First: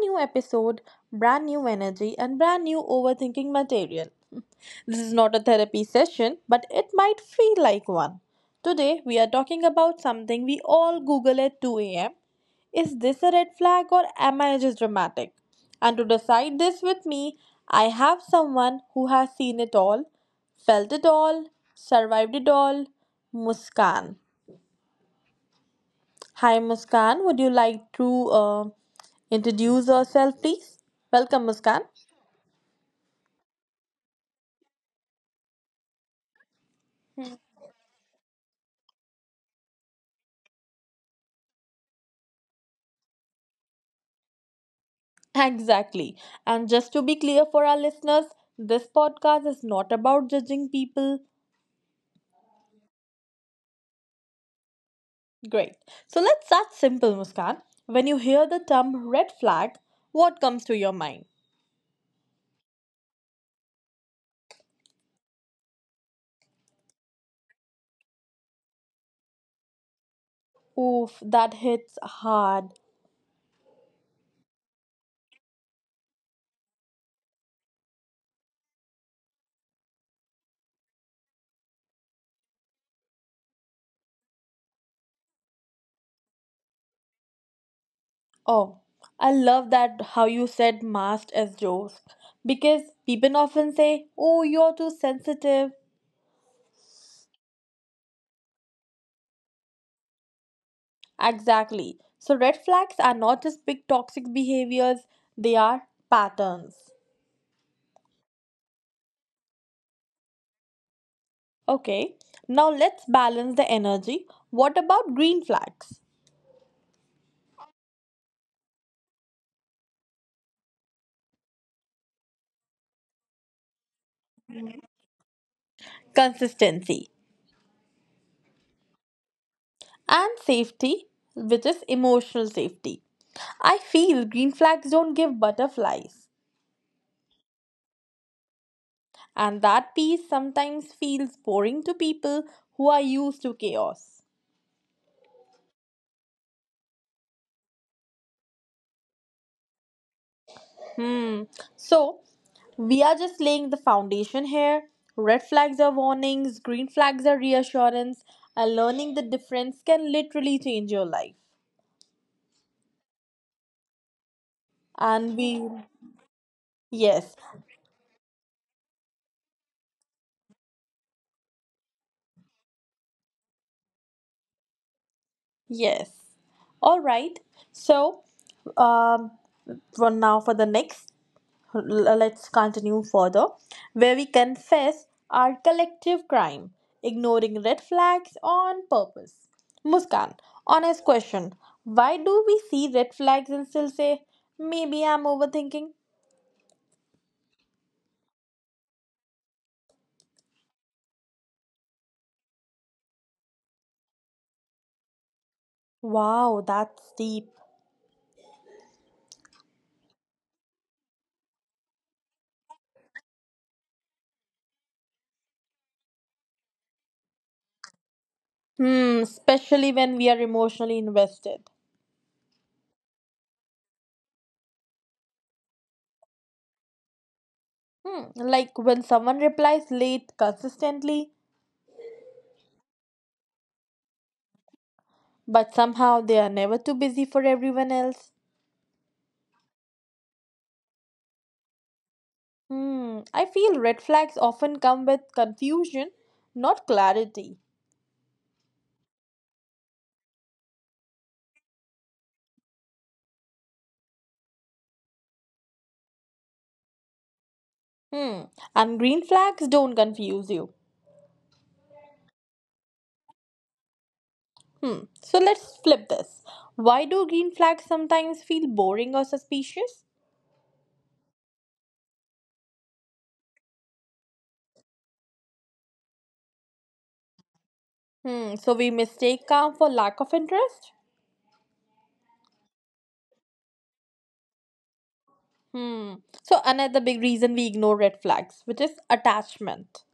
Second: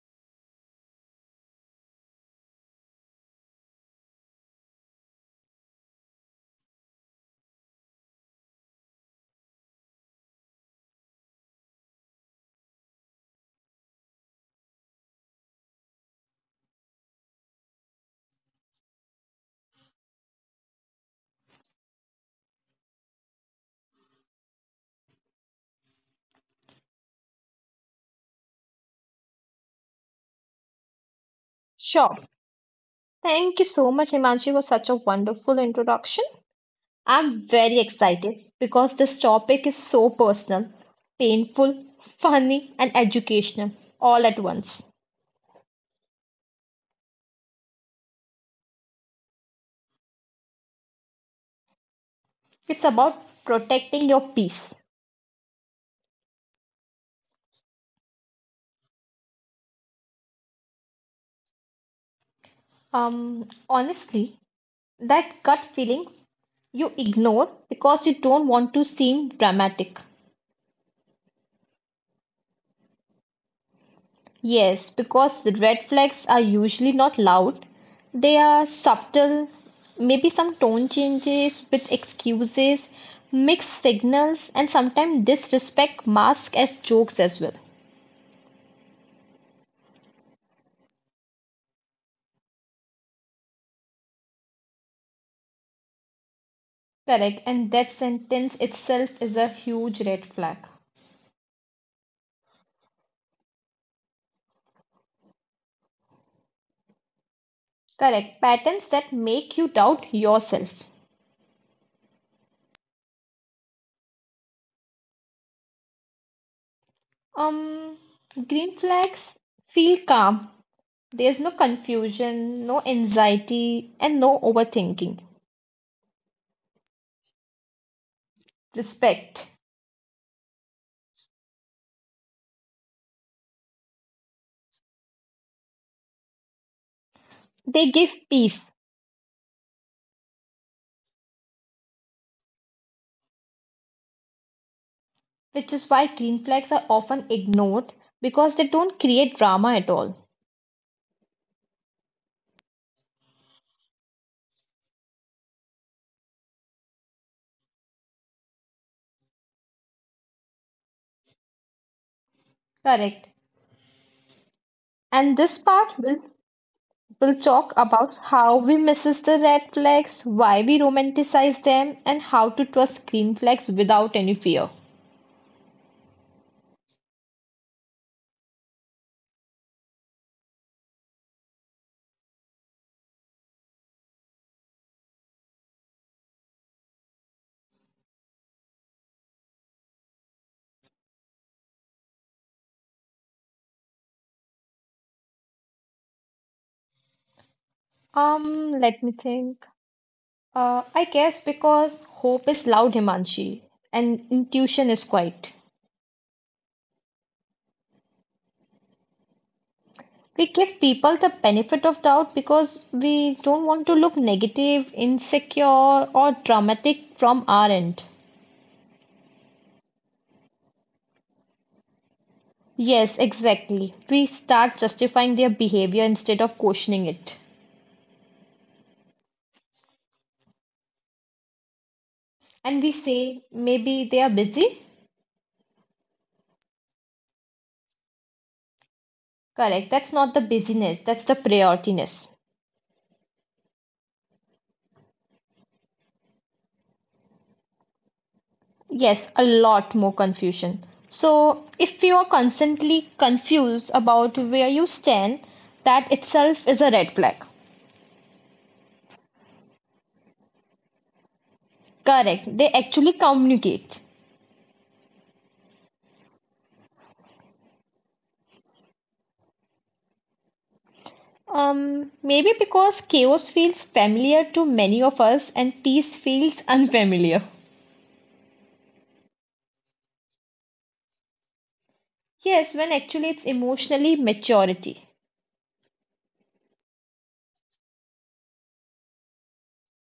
new episode, brand new energy and brand new overthinking material. This is not a therapy session, but it might feel like one. Today we are talking about something we all google at 2 a.m. Is this a red flag or am I just dramatic? And to decide this with me, I have someone who has seen it all, felt it all, survived it all, Muskan. Hi, Muskan. Would you like to introduce yourself, please? Welcome, Muskan. Sure. Thank you so much, Himanshi, for such a wonderful introduction. I'm very excited because this topic is so personal, painful, funny, and educational all at once. Exactly. And just to be clear for our listeners, this podcast is not about judging people. It's about protecting your peace. Great. So let's start simple, Muskan. When you hear the term red flag, what comes to your mind? Honestly, that gut feeling you ignore because you don't want to seem dramatic. Oof, that hits hard. Yes, because the red flags are usually not loud. They are subtle, maybe some tone changes with excuses, mixed signals, and sometimes disrespect masked as jokes as well. Oh, I love that how you said masked as jokes. Because people often say, oh, you're too sensitive. Correct, and that sentence itself is a huge red flag. Exactly. So, red flags are not just big toxic behaviors, they are patterns. Correct, patterns that make you doubt yourself. Okay, now let's balance the energy. What about green flags? Um, Green flags feel calm. There's no confusion, no anxiety, and no overthinking. Consistency Respect. and safety, which is emotional safety. I feel green flags don't give butterflies, They give peace, and that piece sometimes feels boring to people who are used to chaos. which is why green flags are often ignored because they don't create drama at all. Hmm. So we are just laying the foundation here. Red flags are warnings, green flags are reassurance, and learning the difference can literally change your life. Correct. And And this we, part will yes, talk about how we misses the red flags, why we romanticize them, and how to trust green flags without any fear. yes. All right. So, um, for now, for the next let's continue further, where we confess our collective crime, ignoring red flags on purpose. Muskan, honest question. Why do we see red flags and still say, maybe I'm overthinking? Let me think. I guess because hope is loud, Himanshi, and intuition is quiet. Wow, that's deep. We give people the benefit of doubt because we don't want to look negative, insecure, or dramatic from our end. Hmm, especially when we are emotionally invested. Yes, exactly. We start justifying their behavior instead of questioning it. Hmm, like when someone replies late consistently, And we say maybe they are busy. but somehow they are never too busy for everyone else. Correct. That's not the busyness, that's the priorityness. Hmm, I feel red flags often come with confusion, not clarity. Yes, a lot more confusion. So, if you are constantly confused about where you stand, that itself is a red flag. Hmm, and green flags don't confuse you. Correct. They actually communicate. Hmm, so let's flip this. Why do green flags sometimes feel boring or suspicious? Maybe because chaos feels familiar to many of us and peace feels unfamiliar. Hmm, so we mistake calm for lack of interest? Yes, when actually it's emotionally maturity. Hmm, so another big reason we ignore red flags, which is attachment.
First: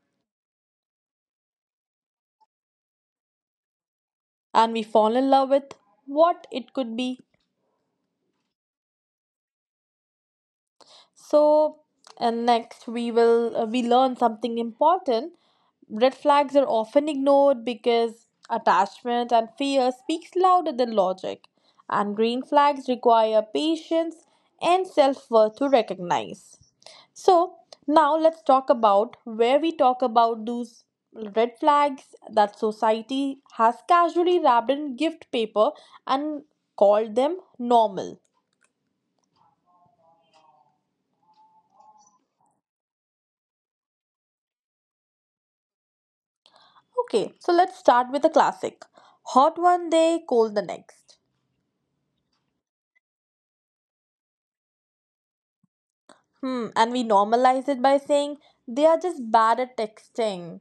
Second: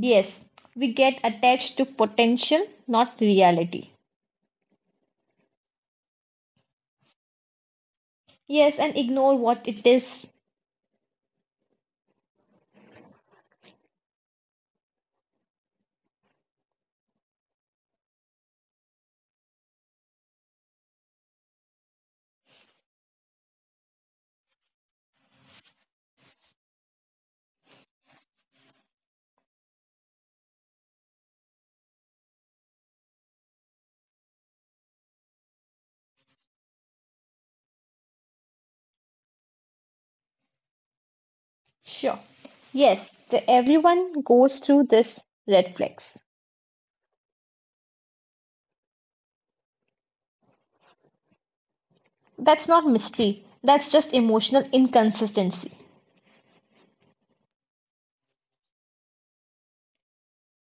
Yes, we get attached to potential, not reality. And we fall in love with what it could be. Yes, and ignore what it is. So, and next we will we learn something important. Red flags are often ignored because attachment and fear speaks louder than logic, and green flags require patience and self-worth to recognize. So, now let's talk about where we talk about those red flags that society has casually wrapped in gift paper and called them normal. Sure. Yes, everyone goes through this red flags. Okay, so let's start with a classic. Hot one day, cold the next. That's not mystery. That's just emotional inconsistency. Hmm, and we normalize it by saying they are just bad at texting.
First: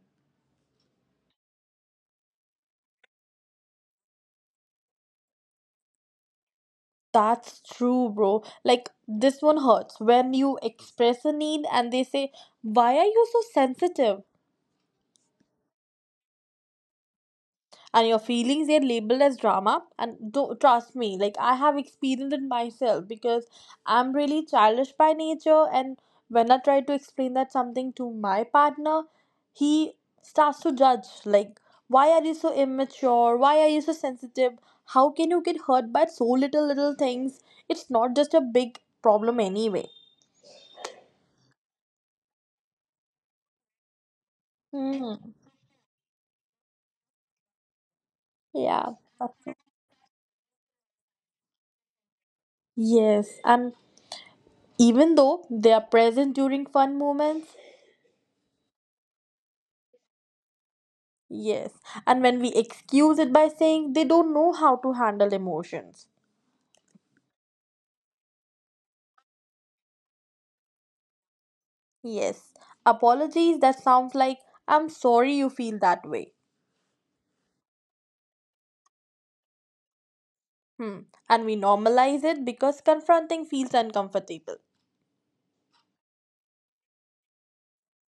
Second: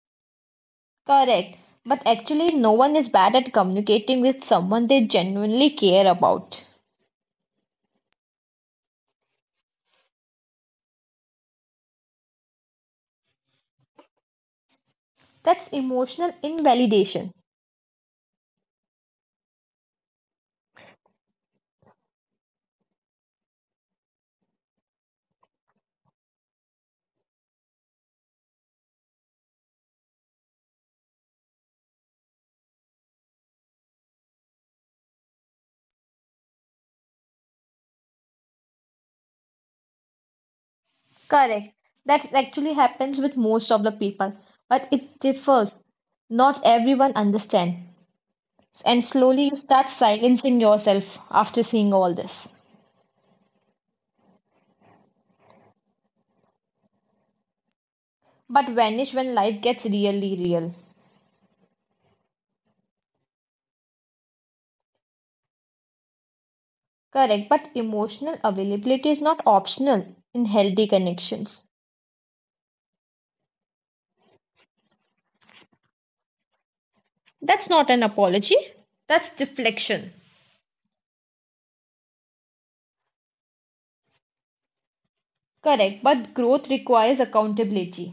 Correct. But actually, no one is bad at communicating with someone they genuinely care about. That's true, bro. Like, this one hurts when you express a need and they say, why are you so sensitive? That's emotional invalidation. And your feelings, they're labeled as drama. And don't trust me, like I have experienced it myself, because I'm really childish by nature and when I try to explain that something to my partner, he starts to judge, like, why are you so immature, why are you so sensitive, how can you get hurt by so little things? It's not just a big problem anyway. Correct. That actually happens with most of the people, but it Hmm. differs. Not everyone understands. Yeah. And slowly you start silencing yourself after seeing all this. Yes, and even though they are present during fun moments, But vanish when life gets really real. yes, and when we excuse it by saying they don't know how to handle emotions. Correct, but emotional availability is not optional in healthy connections. Yes, apologies that sounds like, I'm sorry you feel that way. That's not an apology, that's deflection. Hmm, and we normalize it because confronting feels uncomfortable. Correct, but growth requires accountability.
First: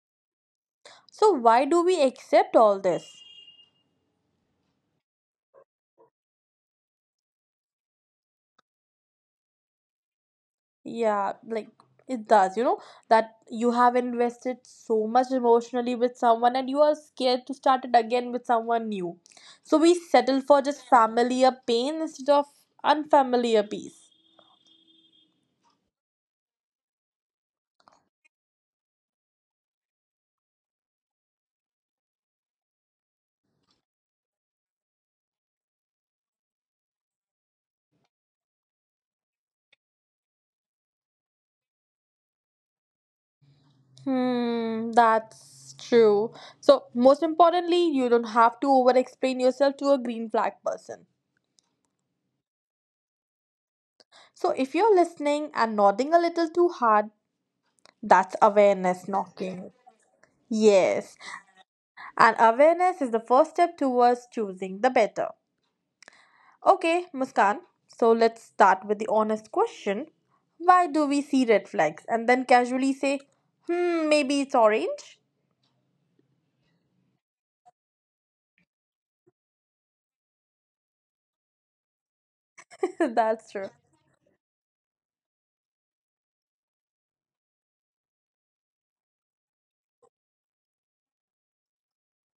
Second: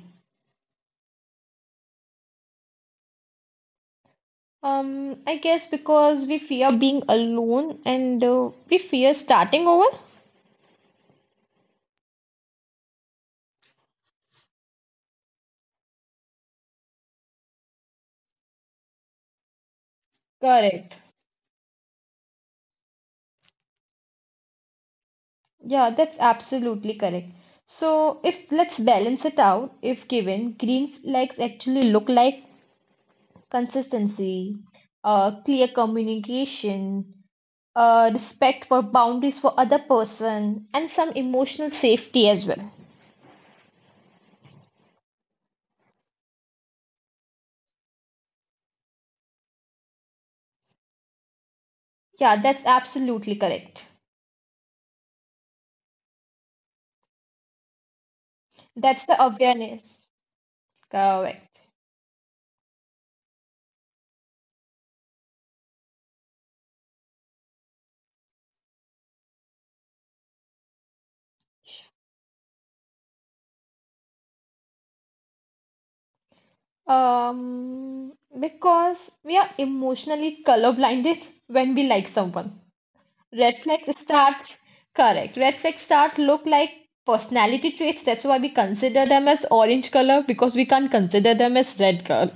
So why do we accept all this? I guess because we fear being alone and we fear starting over. Yeah, like it does, you know, that you have invested so much emotionally with someone and you are scared to start it again with someone new. So we settle for just Correct. familiar pain instead of unfamiliar peace. Yeah, that's absolutely correct. So, if let's balance it out, if given, green flags actually look like consistency, clear communication, respect for boundaries for other person, and some emotional safety as well. Hmm, that's true. So, most importantly, you don't have to over explain yourself to a green flag person. Yeah, that's absolutely correct. So, if you're listening and nodding a little too hard, that's That's awareness the knocking. awareness. Yes, Correct. and awareness is the first step towards choosing the better. Okay, Muskan, so let's start with the honest question, why do we see red flags? And then casually say, hmm, maybe it's orange? Um, because we are emotionally colorblinded when we like someone. That's Red true. flags start, correct. Red flags start look like personality traits. That's why we consider them as orange color because we can't consider them as red color.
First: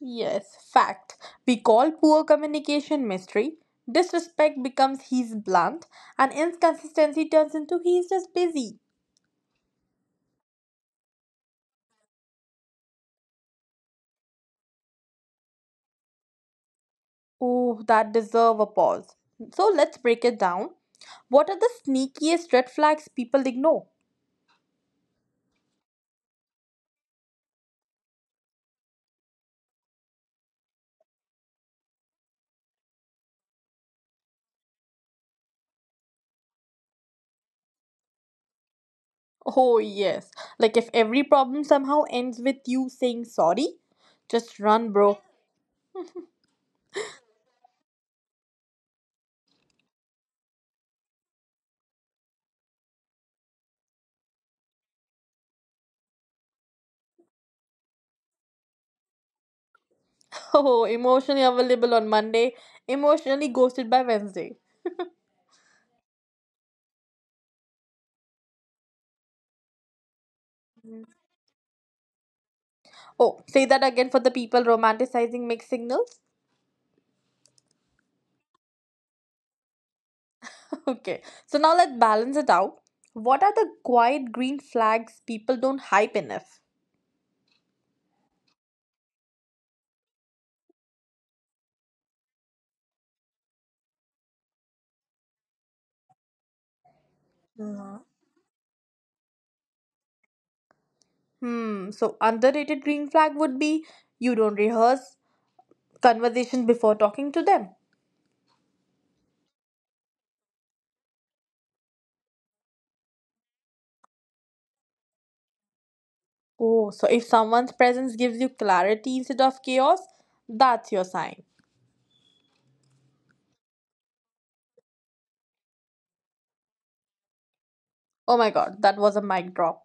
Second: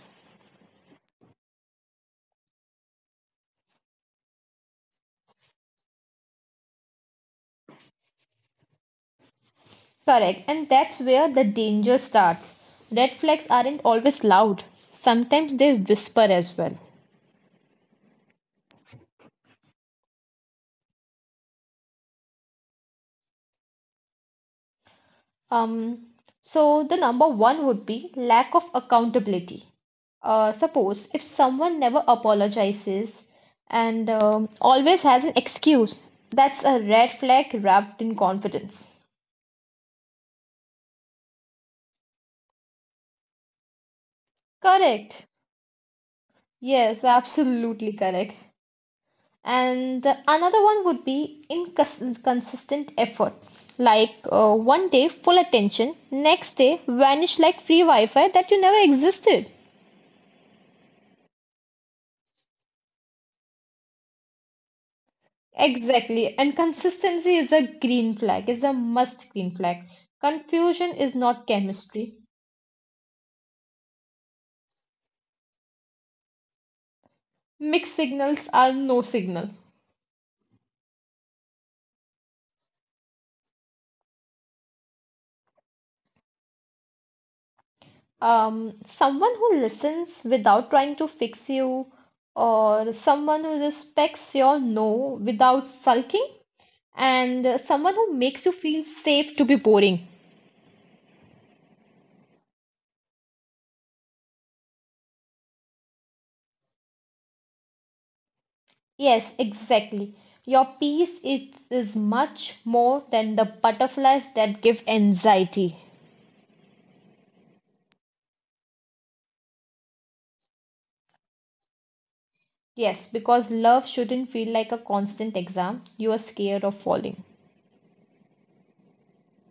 Yes, fact. We call poor communication mystery. Disrespect becomes he's blunt, and inconsistency turns into he's just busy. Correct. And that's where the danger starts. Red flags aren't always loud. Sometimes they whisper as well. Oh, that deserve a pause. So let's break it down. What are the sneakiest red flags people ignore? Um, so the number one would be lack of accountability. Suppose if someone never apologizes and always has an excuse, that's a red flag wrapped in confidence. Oh, yes. Like if every problem somehow ends with you saying sorry, just run, bro. Correct. Yes, absolutely correct. And another one would be inconsistent effort. Like one day full attention, next day vanish like free Wi-Fi that you never existed. Oh, emotionally available on Monday, emotionally ghosted by Wednesday. Exactly. And consistency is a green flag, is a must green flag. Confusion is not chemistry. Oh, say that again for the people romanticizing mixed signals. Mixed signals are no signal. Okay, so now let's balance it out. What are the quiet green flags people don't hype enough? Someone who listens without trying to fix you, or someone who respects your no without sulking, and someone who makes you feel safe to be boring. Hmm, so underrated green flag would be you don't rehearse conversation before talking to them. Yes, exactly. Your peace is much more than the butterflies that give anxiety. Oh, so if someone's presence gives you clarity instead of chaos, that's your sign. Yes, because love shouldn't feel like a constant exam. You are scared of falling. Oh my god, that was a mic drop.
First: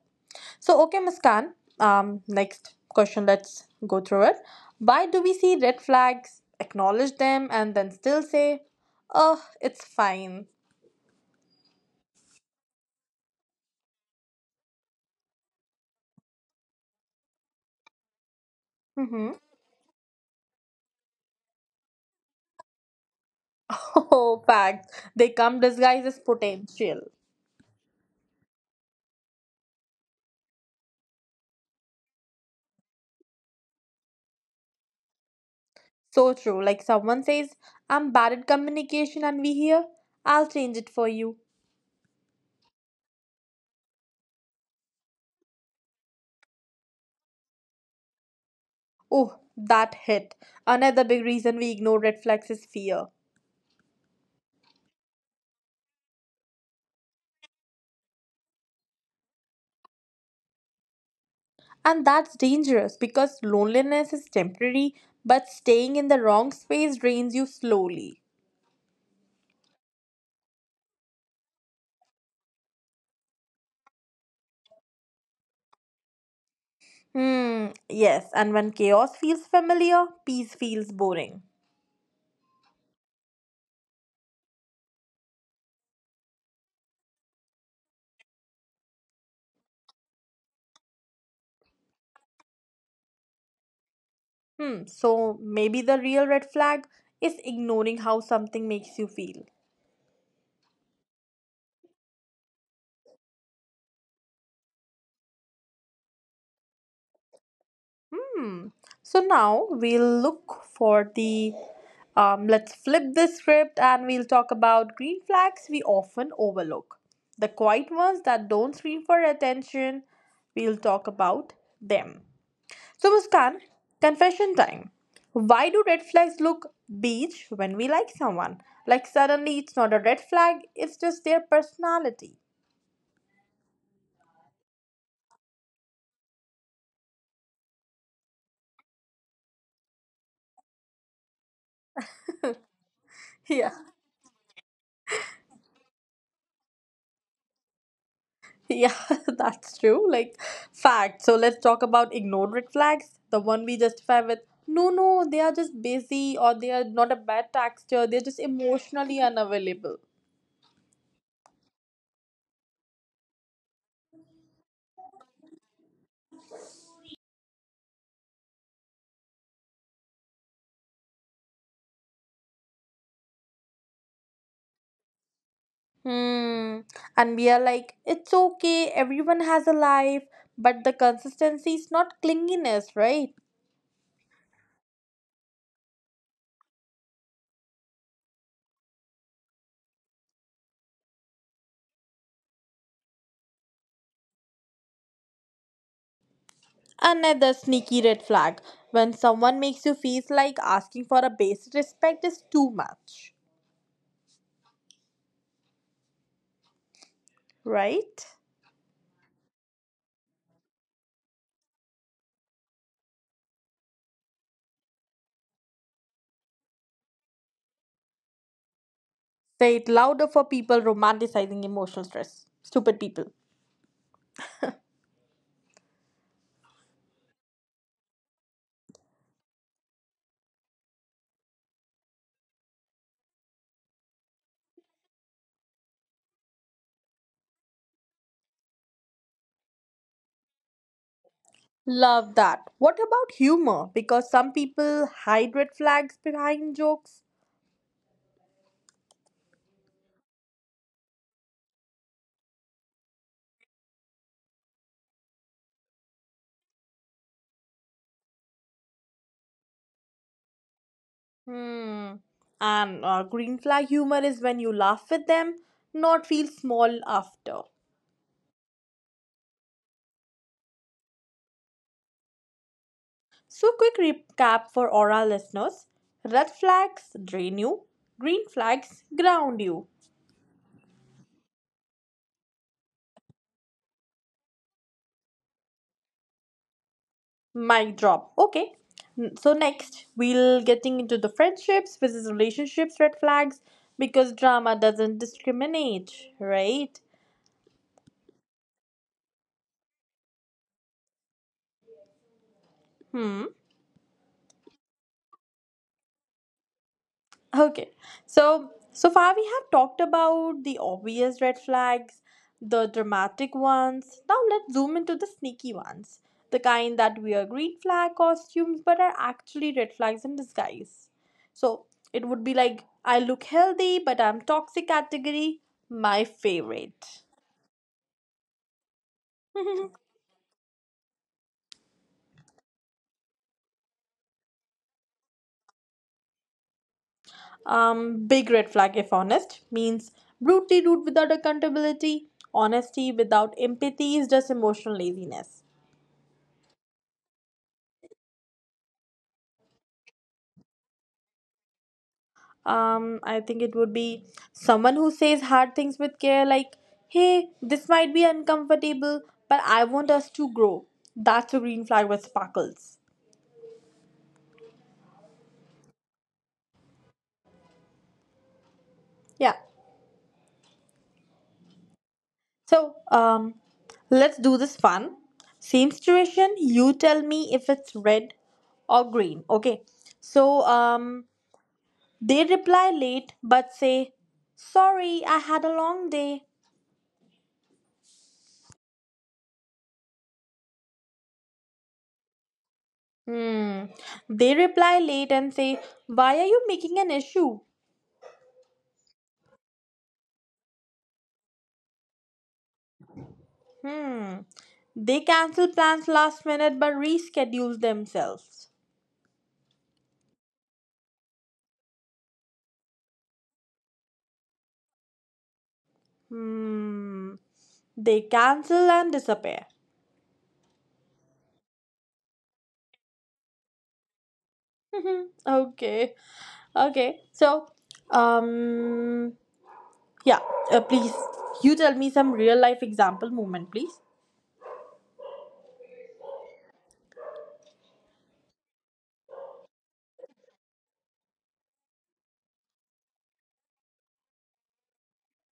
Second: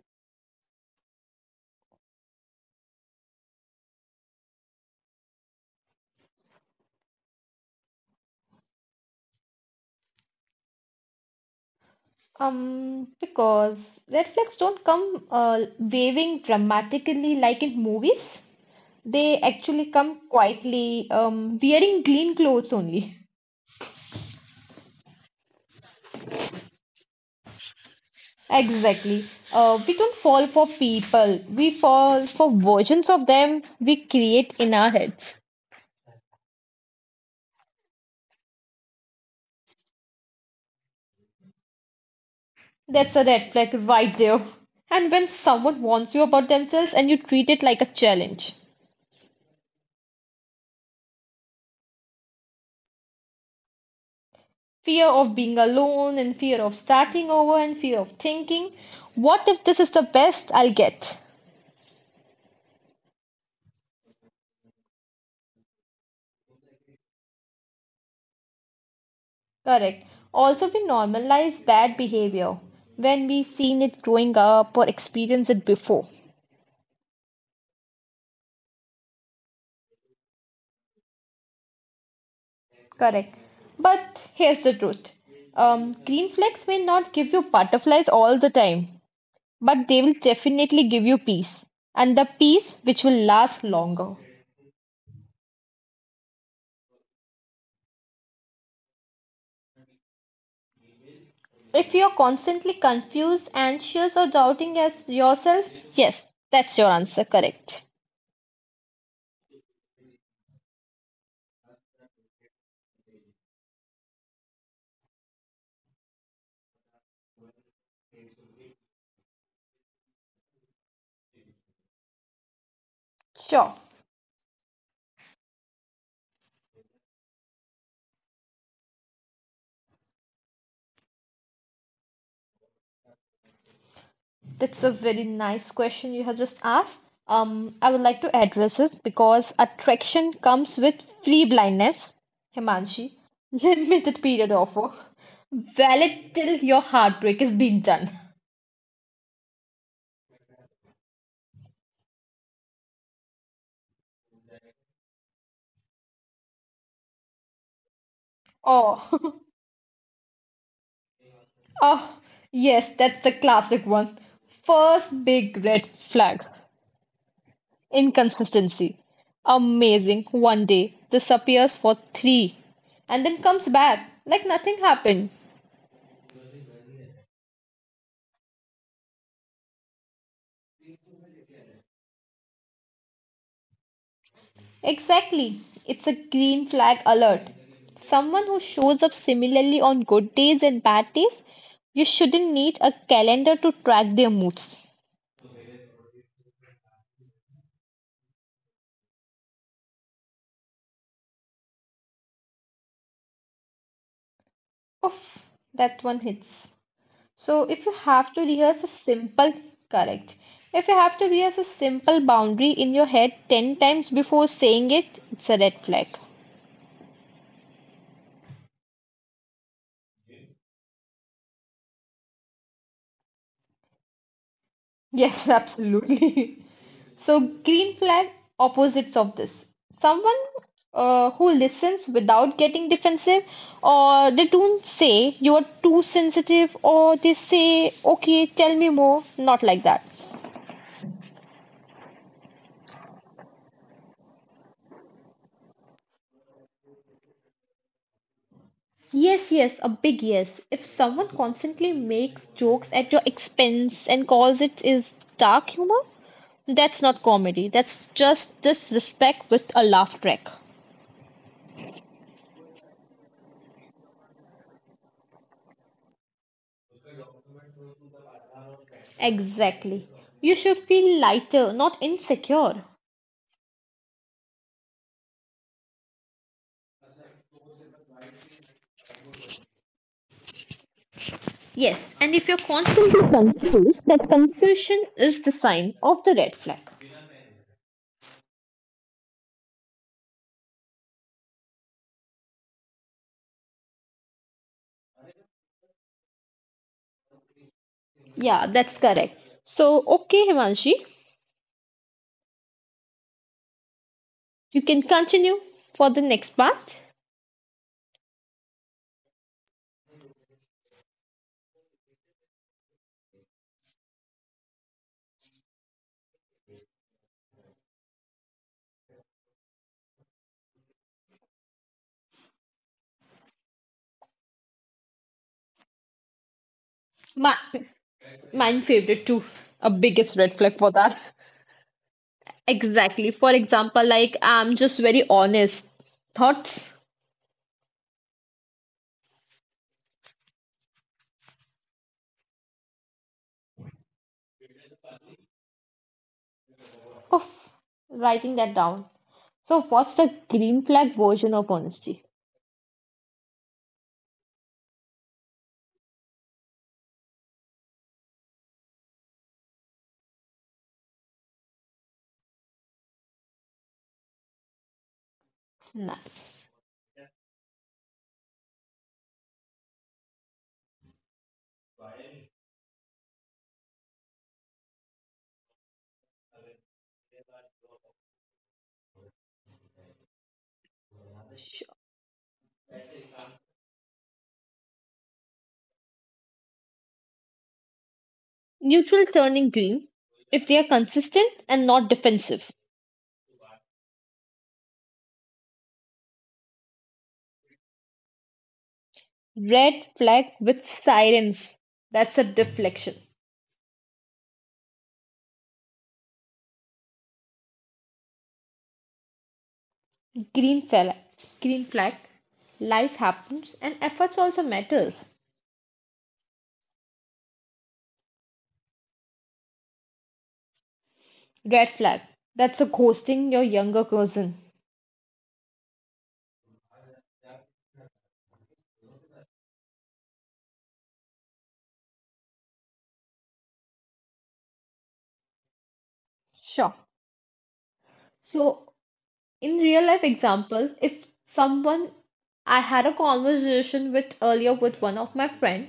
So okay, Muskan, next question, let's go through it. Why do we see red flags, acknowledge them and then still say, "Oh, it's fine." Because red flags don't come waving dramatically like in movies. Mm-hmm. They actually come quietly, wearing clean clothes only. Oh, facts. They come disguised as potential. Exactly. We don't fall for people. We fall for versions of them we create in our heads. So true. Like someone says, I'm bad at communication, and we hear, I'll change it for you. That's a red flag right there. And when someone warns you about themselves and you treat it like a challenge. Oh, that hit. Another big reason we ignore red flags is fear. Fear of being alone and fear of starting over and fear of thinking, what if this is the best I'll get? And that's dangerous because loneliness is temporary, but staying in the wrong space drains you slowly. Correct. Also, we normalize bad behavior when we've seen it growing up or experienced it before. Hmm, yes, and when chaos feels familiar, peace feels boring. Correct, but here's the truth. Green flags may not give you butterflies all the time, but they will definitely give you peace, and the peace which will last longer. Hmm, so maybe the real red flag is ignoring how something makes you feel. If you're constantly confused, anxious, or doubting as yourself, yes, that's your answer, correct. Hmm. So now we'll look for the. Let's flip the script and we'll talk about green flags we often overlook. The quiet ones that don't scream for attention, we'll talk about them. So, Sure. Muskan, confession time. Why do red flags look beige when we like someone? Like, suddenly it's not a red flag, it's just their personality. That's a very nice question you have just asked. I would like to address it because attraction comes with free blindness, Himanshi, Yeah. limited period offer, valid till your heartbreak is being done. Yeah, that's true. Like, fact. So let's talk about ignored red flags. The one we justify with, no, no, they are just busy, or they are not a bad texture. They're just Oh, emotionally unavailable. oh, yes, that's the classic one. First big red flag. Inconsistency. Amazing. One day disappears for three and then comes back like nothing happened. Hmm. And we are like, it's okay. Everyone has a life, but the consistency is not clinginess, right? Exactly. It's a green flag alert. Someone who shows up similarly on good days and bad days, you shouldn't need a calendar to track their moods. Another sneaky red flag. When someone makes you feel like asking for a basic respect is too much, Oof, that one hits. So right? if you have to rehearse a simple, correct. If you have to rehearse a simple boundary in your head 10 times before saying it, it's a red flag. Say it louder for people romanticizing emotional stress. Stupid people. Yes, absolutely. So, green flag opposites of this. Someone who listens without getting defensive, or they don't say you are too sensitive, or they say, okay, tell me more. Not like that. Love that. What about humor? Because some people hide red flags behind jokes. Yes, yes, a big yes. If someone constantly makes jokes at your expense and calls it is dark humor, that's not comedy. That's just disrespect with a laugh track. Hmm. And green flag humor is when you laugh with them, not feel small after. Exactly. You should feel lighter, not insecure. So, quick recap for oral listeners, red flags drain you, green flags ground you. Yes, and if you're constantly confused, that confusion is the sign of the red flag. Mic drop. Okay. So next we'll getting into the friendships versus relationships red flags because drama doesn't discriminate, right? Yeah, that's correct. So, okay, Himanshi, Hmm. you can continue for the next part. Okay. So, so far we have talked about the obvious red flags, the dramatic ones. Now let's zoom into the sneaky ones. The kind that wear green flag costumes but are actually red flags in disguise. So, it would be like I look healthy but I'm toxic category, my My, favorite. mine favorite too. A biggest red flag for that. Exactly. For example, like I'm just very honest. Thoughts? Big red flag if honest means brutally rude without accountability. Honesty without empathy is just emotional laziness. Oh, writing that down. So, what's the green flag version of honesty? Um, I think it would be someone who says hard things with care, like, hey, this might be uncomfortable but I want us to grow. That's a green flag with sparkles. Nice. Yeah. So let's do this fun. Same situation, you tell me if it's red or green, okay? So Sh- they reply late but say sorry I had a long day. Neutral turning green if they are consistent and not defensive. Hmm. They reply late and say, why are you making an issue? Red flag with sirens. That's a deflection. Hmm. They cancel plans last minute but reschedule themselves. Green flag. Green flag. Life happens and efforts also matters. Hmm. They cancel and disappear. Red flag. That's a ghosting your younger cousin. Mhm. Okay. Okay. So, um, yeah. Uh, please, you tell me some real life example moment, please. Sure. So in real life example, if someone I had a conversation with earlier with one of my friend,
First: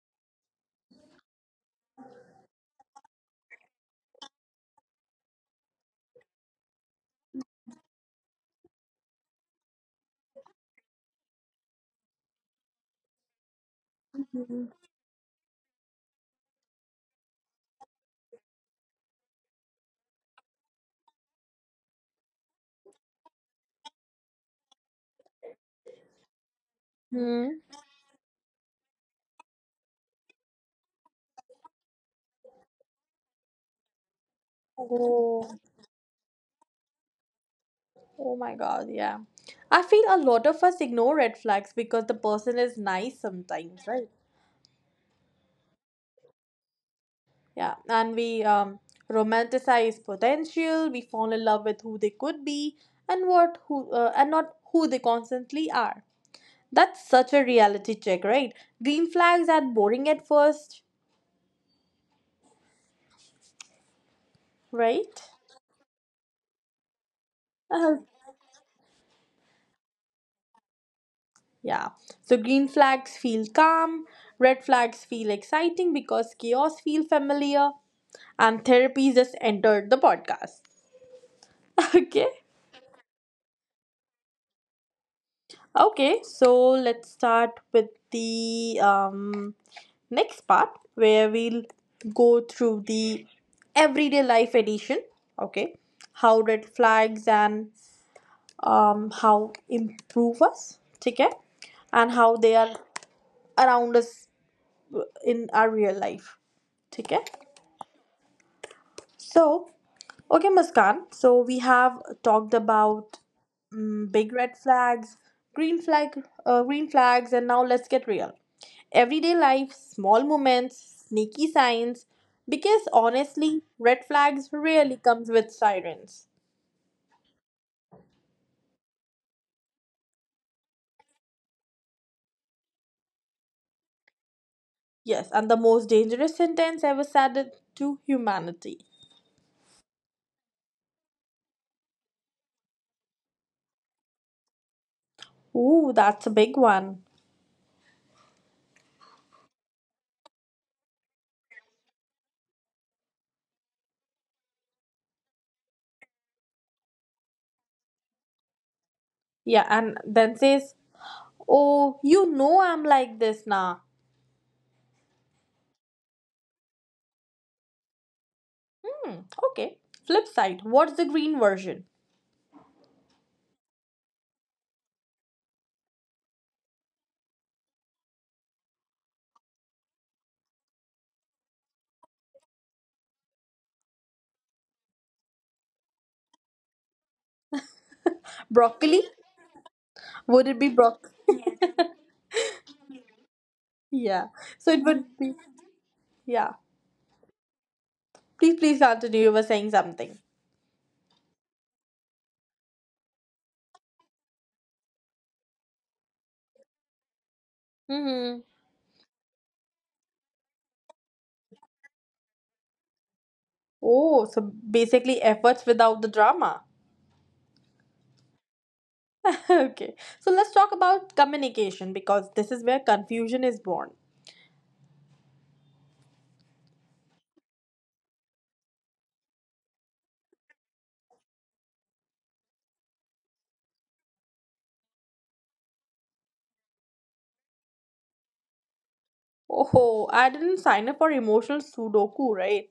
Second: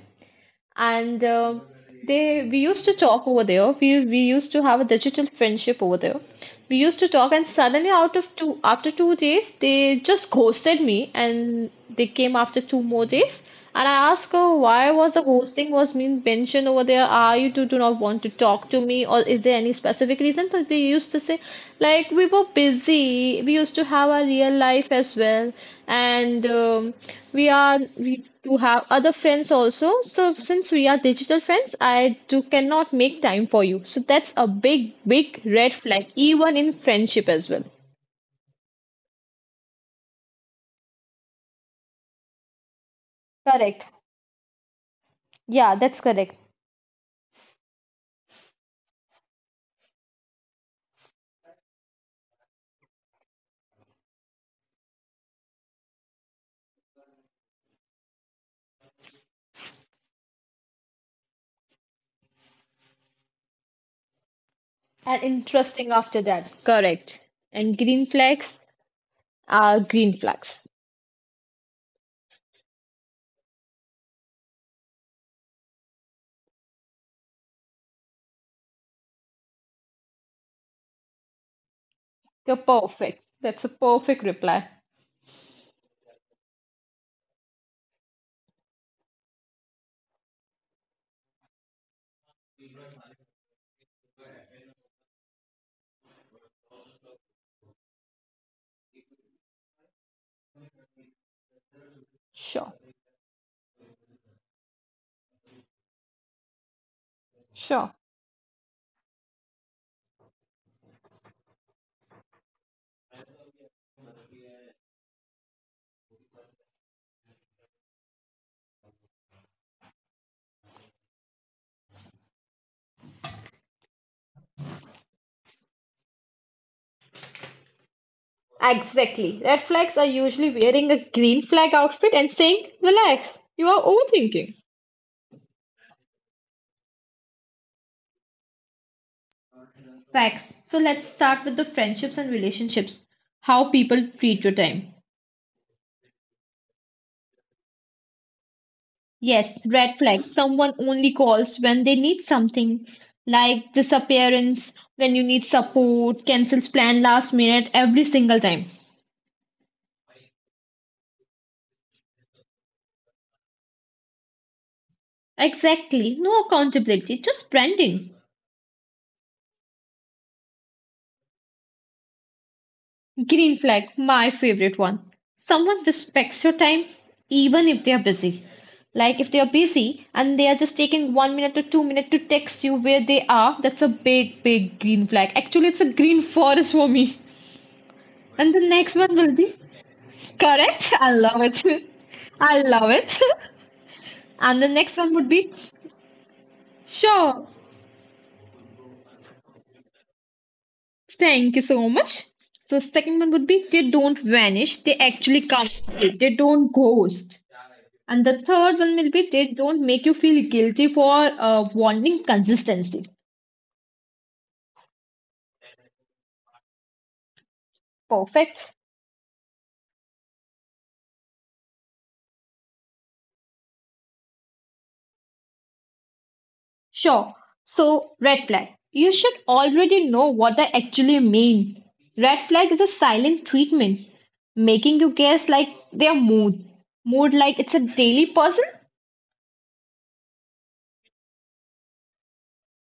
and they we used to talk over there, we used to have a digital friendship over there, we used to talk, and suddenly out of two after 2 days they just ghosted me and they came after two more days, and I asked her, why was the ghosting was being mentioned over there? Are you do not want to talk to me, or is there any specific reason? So they used to say, like, we were busy, we used to have our real life as well, and we Hmm. are we to have other friends also. So since we are digital friends, I do cannot make time for you. So that's a big, big Oh. red flag, even in friendship as well. Oh my God. Yeah. I feel a lot of us ignore red flags because the person is nice Correct. sometimes, right? Yeah, that's correct. Yeah, and we romanticize potential. We fall in love with who they could be and what who and not who they constantly are. That's such a reality check, right? Green flags are boring at first, And right? interesting after that. Correct. And green Uh, flags are green flags. yeah. So green flags feel calm, red flags feel exciting because chaos feel familiar, and therapy just entered the podcast. Okay. You're perfect. That's a perfect reply. Okay, so let's start with the next part where we'll go through the everyday life edition, okay? How red flags and how improve us, okay? And how they Sure. are around us in our real life, okay? Sure. So okay, Muskan, so we have talked about, mm, big red flags, green flags, and now let's get real. Everyday life, small moments, sneaky signs. Because honestly, red flags rarely comes with sirens. Exactly. Red flags are usually wearing a green flag outfit and saying, relax, you are overthinking. Yes, and the most dangerous sentence ever said it to humanity. Facts. So let's start with the friendships and relationships. How people treat your time. Ooh, that's a big one. Yes, red flag. Someone only calls when they need something, like disappearance, when you need support, cancels plan last minute, every single time. Yeah, and then says, "Oh, you know I'm like this now." Exactly. No accountability, just branding. Hmm, okay. Flip side, what's the green version? Green flag, my favorite one. Someone respects your time even if they are busy. Like if they are busy and they are just taking 1 minute or 2 minutes to text you where they are, that's a big, big green flag. Actually, it's a green forest for me. And the next one Broccoli? will be Would it be correct. I broccoli? love it. I love it. Yeah. And the So next it one would would be. be Yeah. sure. Please, please continue. You were saying something. Thank you so much. So second one would be they don't vanish. They actually come. They don't ghost. And the Mm-hmm. third one will be they don't make you feel guilty for wanting consistency. Oh, so basically efforts without the drama. Perfect. Okay. So let's talk about communication because this is where confusion is born. Sure. So, red flag. You should already know what I actually mean. Red flag is a silent treatment, making you guess like their mood. Mood like it's a daily person. Oh, I didn't sign up for emotional Sudoku, right?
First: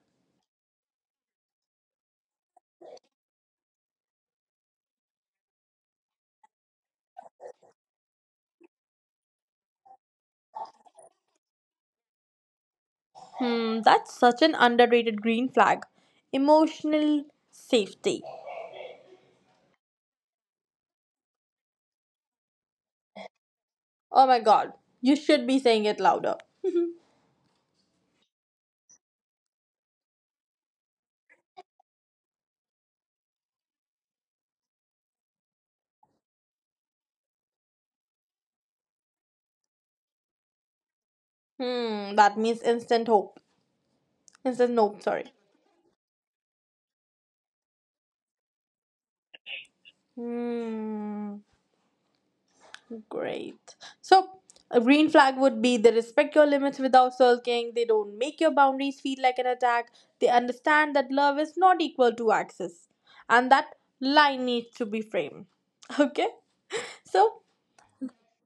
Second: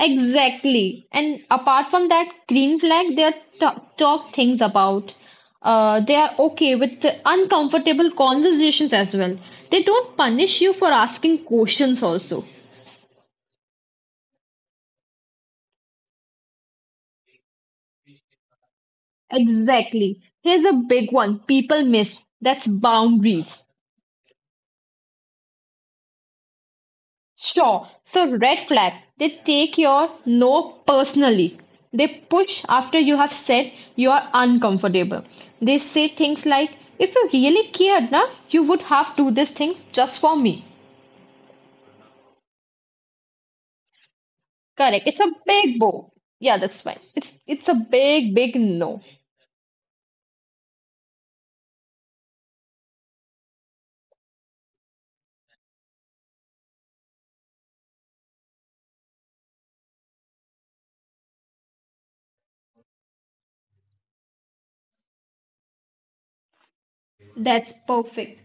Exactly. And apart from that green flag, they are talk things about. They are okay with the uncomfortable conversations as well. They don't punish you for asking questions also. Hmm, that's such an underrated green flag. Emotional safety. Exactly. Here's a big one people miss. That's boundaries. Oh my god, you should be saying it louder. Sure. So, red flag, they take your no personally. They push after you have said you are uncomfortable. They say things like, if you really cared, na, you would have do these things just for me. Hmm, that means instant hope. Instant nope, Correct. It's sorry. a big bow. Yeah, that's fine. It's a big, big no. Hmm. Great. So, a green flag would be they respect your limits without sulking, they don't make your boundaries feel like an attack, they understand that love is not equal to access, and that line needs to be framed. Okay? So, That's perfect.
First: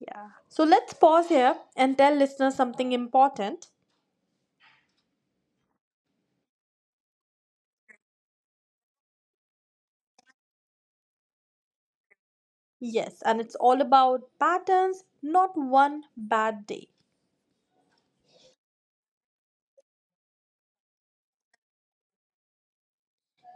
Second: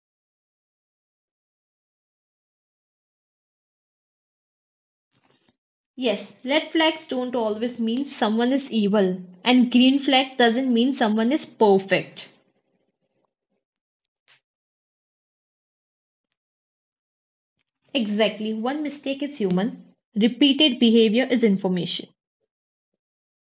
yeah. So, let's pause here and tell listeners something important. Yes, red flags don't always mean someone is evil, and green flag doesn't mean someone is perfect. Yes, and it's all about patterns, not one bad day. Exactly. One mistake is human. Repeated behavior is information.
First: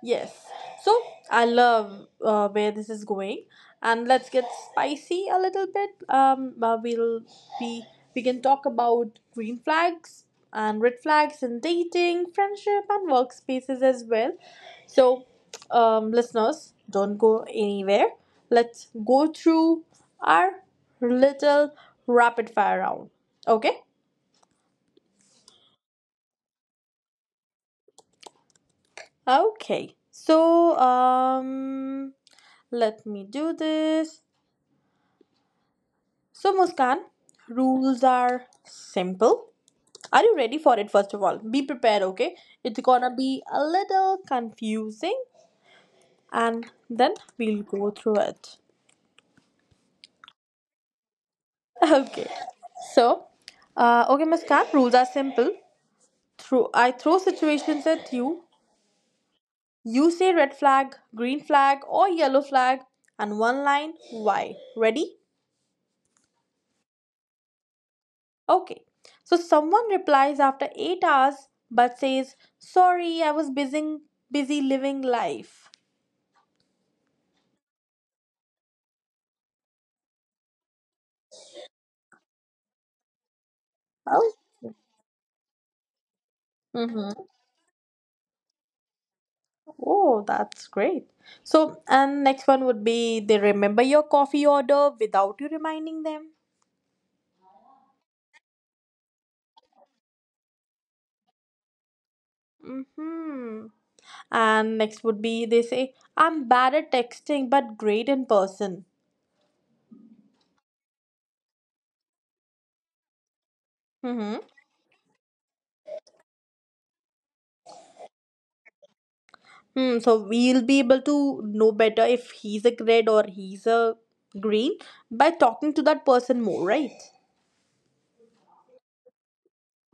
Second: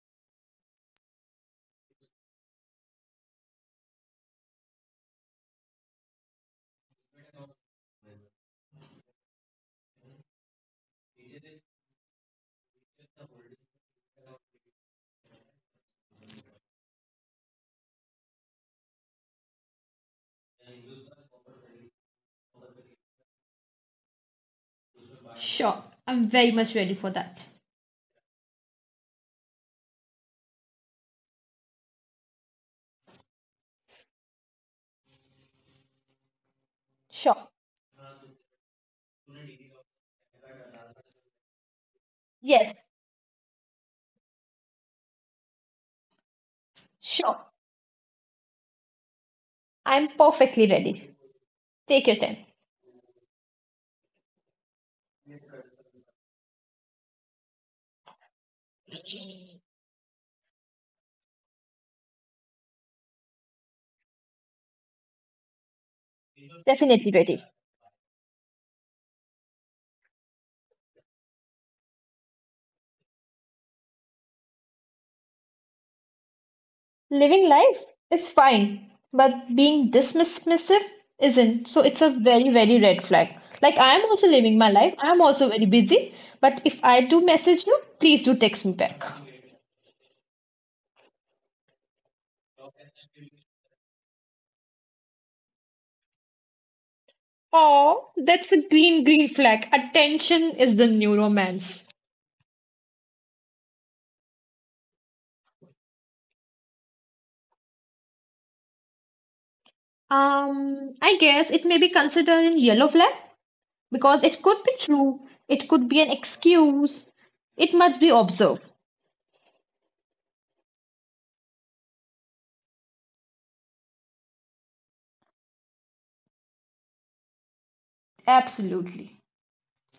Yes. So I love where this is going, and let's get spicy a little bit. We'll be we can talk about green flags and red flags in dating, friendship, and workspaces as well. So, listeners, don't go anywhere. Let's go through our little rapid fire round. Okay. Sure. I'm very much ready for that. Okay. So, let me do this. So, Muskan, Sure. rules are simple. Are you ready for it, first of all? Be prepared, okay? Yes. It's gonna be a little confusing and then Sure. we'll go through it. I'm perfectly ready. Take your Okay. time. So, okay, Muskan, rules are simple. Through, I throw situations at you. You say red flag, green flag, or yellow flag, and one line why. Ready? Definitely ready. Okay. So someone replies after 8 hours but says, "Sorry, I was busy living life." Living life is fine, but being this dismissive isn't. So it's a very, very red flag. Like I'm also Oh. living my life. I'm also very busy. But if I Mm-hmm. do message you, please do text me back. Oh, that's great. So, and next one would be they remember your coffee order without you reminding them. Oh, that's a green, green flag. Attention is the new romance. Mm-hmm. And next would be they say, I'm bad at texting but great in person. I guess it may be considered in yellow flag because it Mm-hmm. could be true, it could be an excuse, it must be observed. Hmm, so we'll be able to know better if he's a red or he's a green by talking to that person more, right? Absolutely.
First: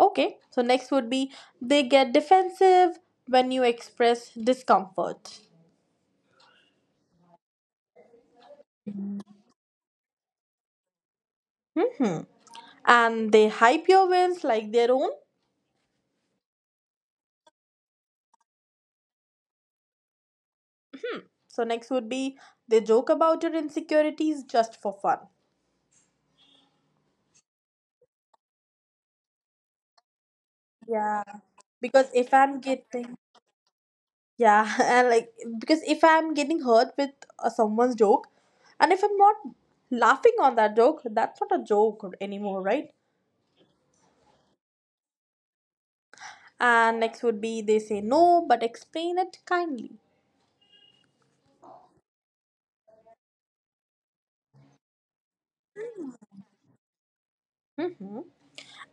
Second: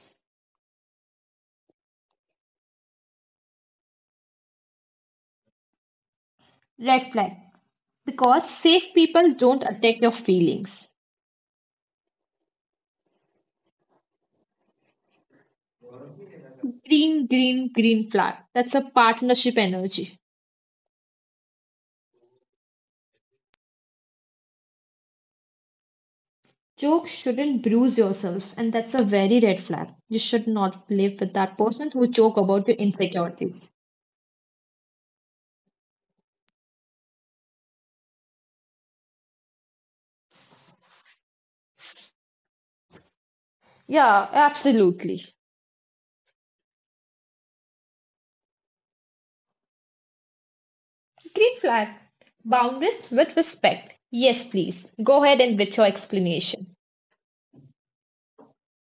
Okay, so next would be they get defensive when you express discomfort. Red flag because safe people don't attack your feelings. Hmm. And they hype your wins like their own. Green, green, green flag. That's a partnership energy. So next would be they joke about your insecurities just for fun. Jokes shouldn't bruise yourself, and that's a very red flag. You should not live Yeah. with that person Because who if joke I'm about your getting insecurities. Yeah, and like because if I'm getting hurt with someone's joke, and if I'm not laughing on that joke, that's not a joke anymore, right? Yeah, absolutely. And next would be they say no, but explain it kindly. Green flag. Boundaries with respect. Yes, please. Go ahead and with your explanation. Hmm.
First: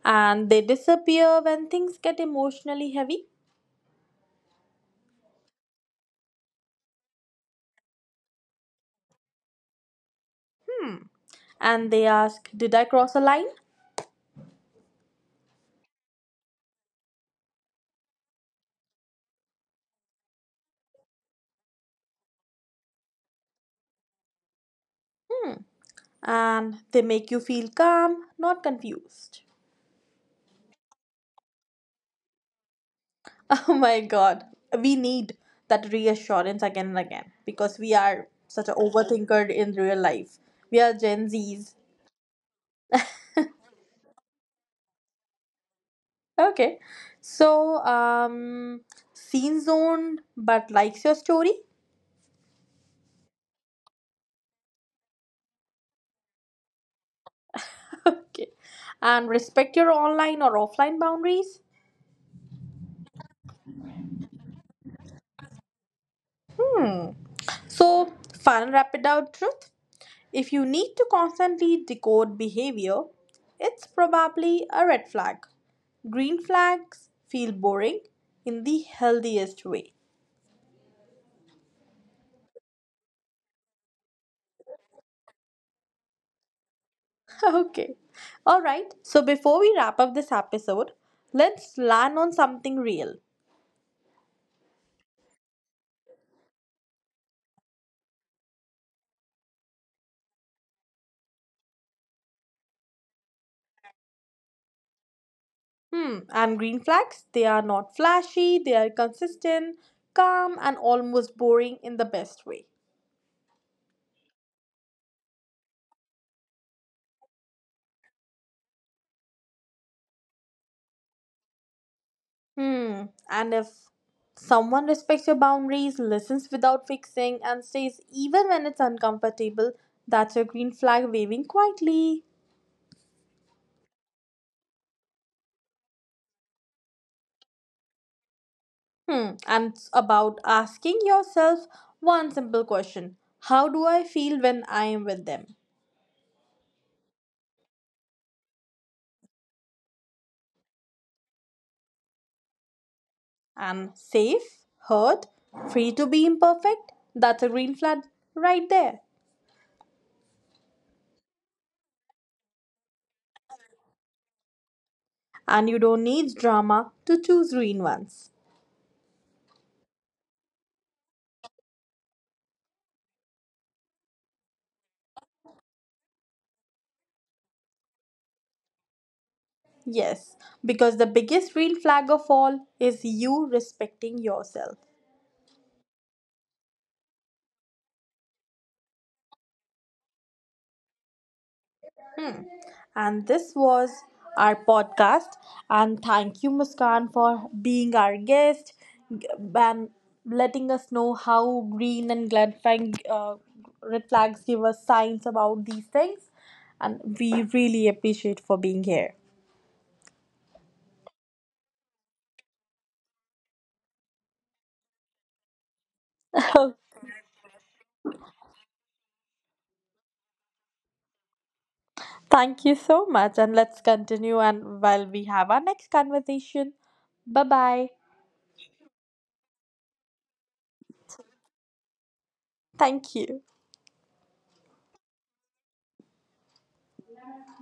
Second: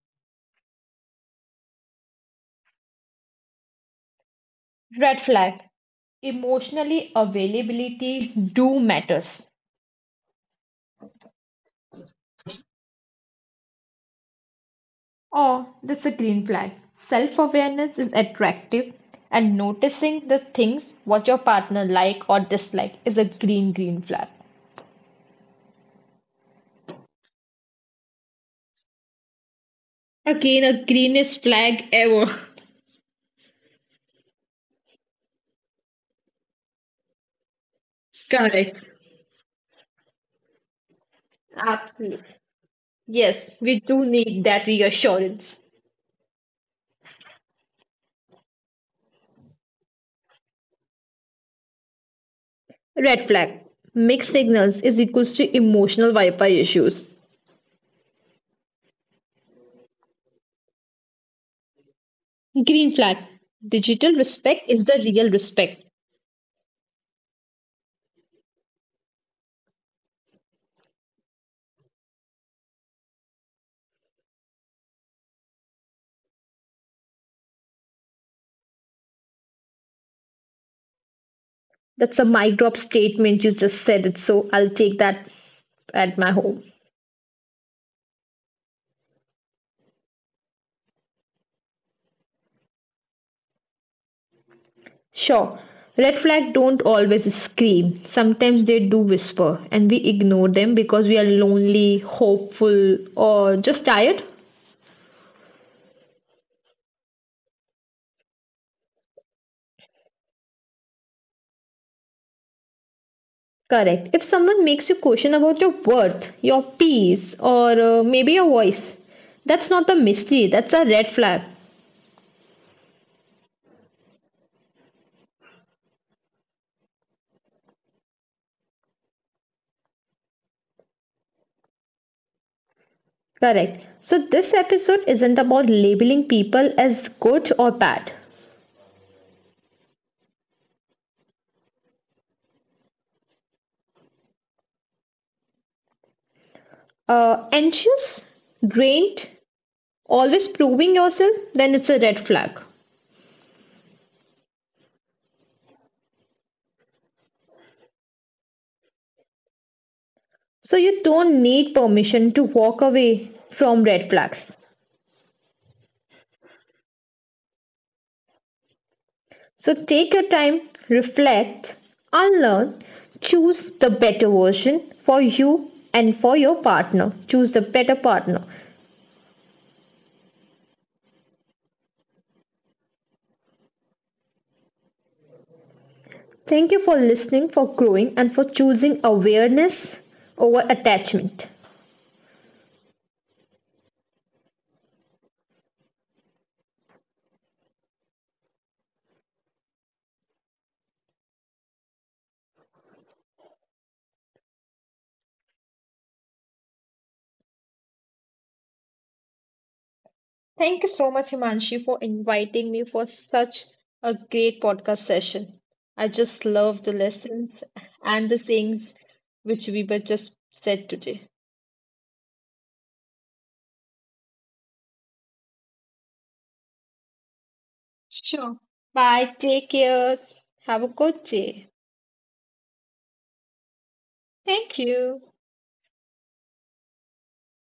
And they disappear when things get emotionally heavy. Red flag. Emotionally availability do matters. And they ask, Did I cross a line? Oh, that's a green flag. Self-awareness is attractive, and noticing the things what your partner like or dislike is a green green flag. And they make you feel calm, not confused. Again, a greenest flag ever. Oh my God. We need that reassurance again and again because we are such an Correct. overthinker in real life. We are Gen Zs. Absolutely. Yes, we do need that reassurance. Okay. So, scene zoned but likes your story. Red flag. Mixed signals is equals to emotional Wi-Fi issues. Okay. And respect your online or offline boundaries. Green flag. Digital respect is the real respect. So, fun rapid out truth. If you need to constantly decode behavior, it's probably a red flag. Green flags feel boring in the healthiest way. That's a mic drop statement. You just said it, so I'll take that at my home. Okay. All right. So before we wrap up this episode, let's land on something real. Sure. Red flag don't always scream. Sometimes they do whisper, and we ignore them because we are lonely, hopeful, or just tired. Hmm. And green flags, they are not flashy, they are consistent, calm, and almost boring in the best way. Correct. If someone makes you question about your worth, your peace, or maybe your voice, that's not a mystery, that's a red flag. Hmm. And if someone respects your boundaries, listens without fixing, and stays even when it's uncomfortable, that's your green flag waving quietly. Correct. So, this episode isn't about labeling people as good or bad. Hmm. And it's about asking yourself one simple question. How do I feel when I am with them? Anxious, drained, always proving yourself, then it's a red flag. I'm safe, hurt, free to be imperfect. That's a green flag right there. So, you don't need permission to walk away from red flags. And you don't need drama to choose green ones. So take your time, reflect, unlearn, choose the better version for you and for your partner. Choose the better partner. Yes, because the biggest green flag of all is you respecting yourself. Thank you for listening, for growing, and for choosing awareness over attachment. And this was our podcast. And thank you, Muskan, for being our guest and letting us know how green and red, flag, red flags give us signs about these things. And we really appreciate for being here. Thank you so much, Himanshi, for inviting me for such a great podcast session. I just love the lessons and the things which we were just said today. Thank you so much. And let's continue and while we have our next conversation. Bye bye. Sure. Bye. Take care. Have a good day. Thank you. Thank you.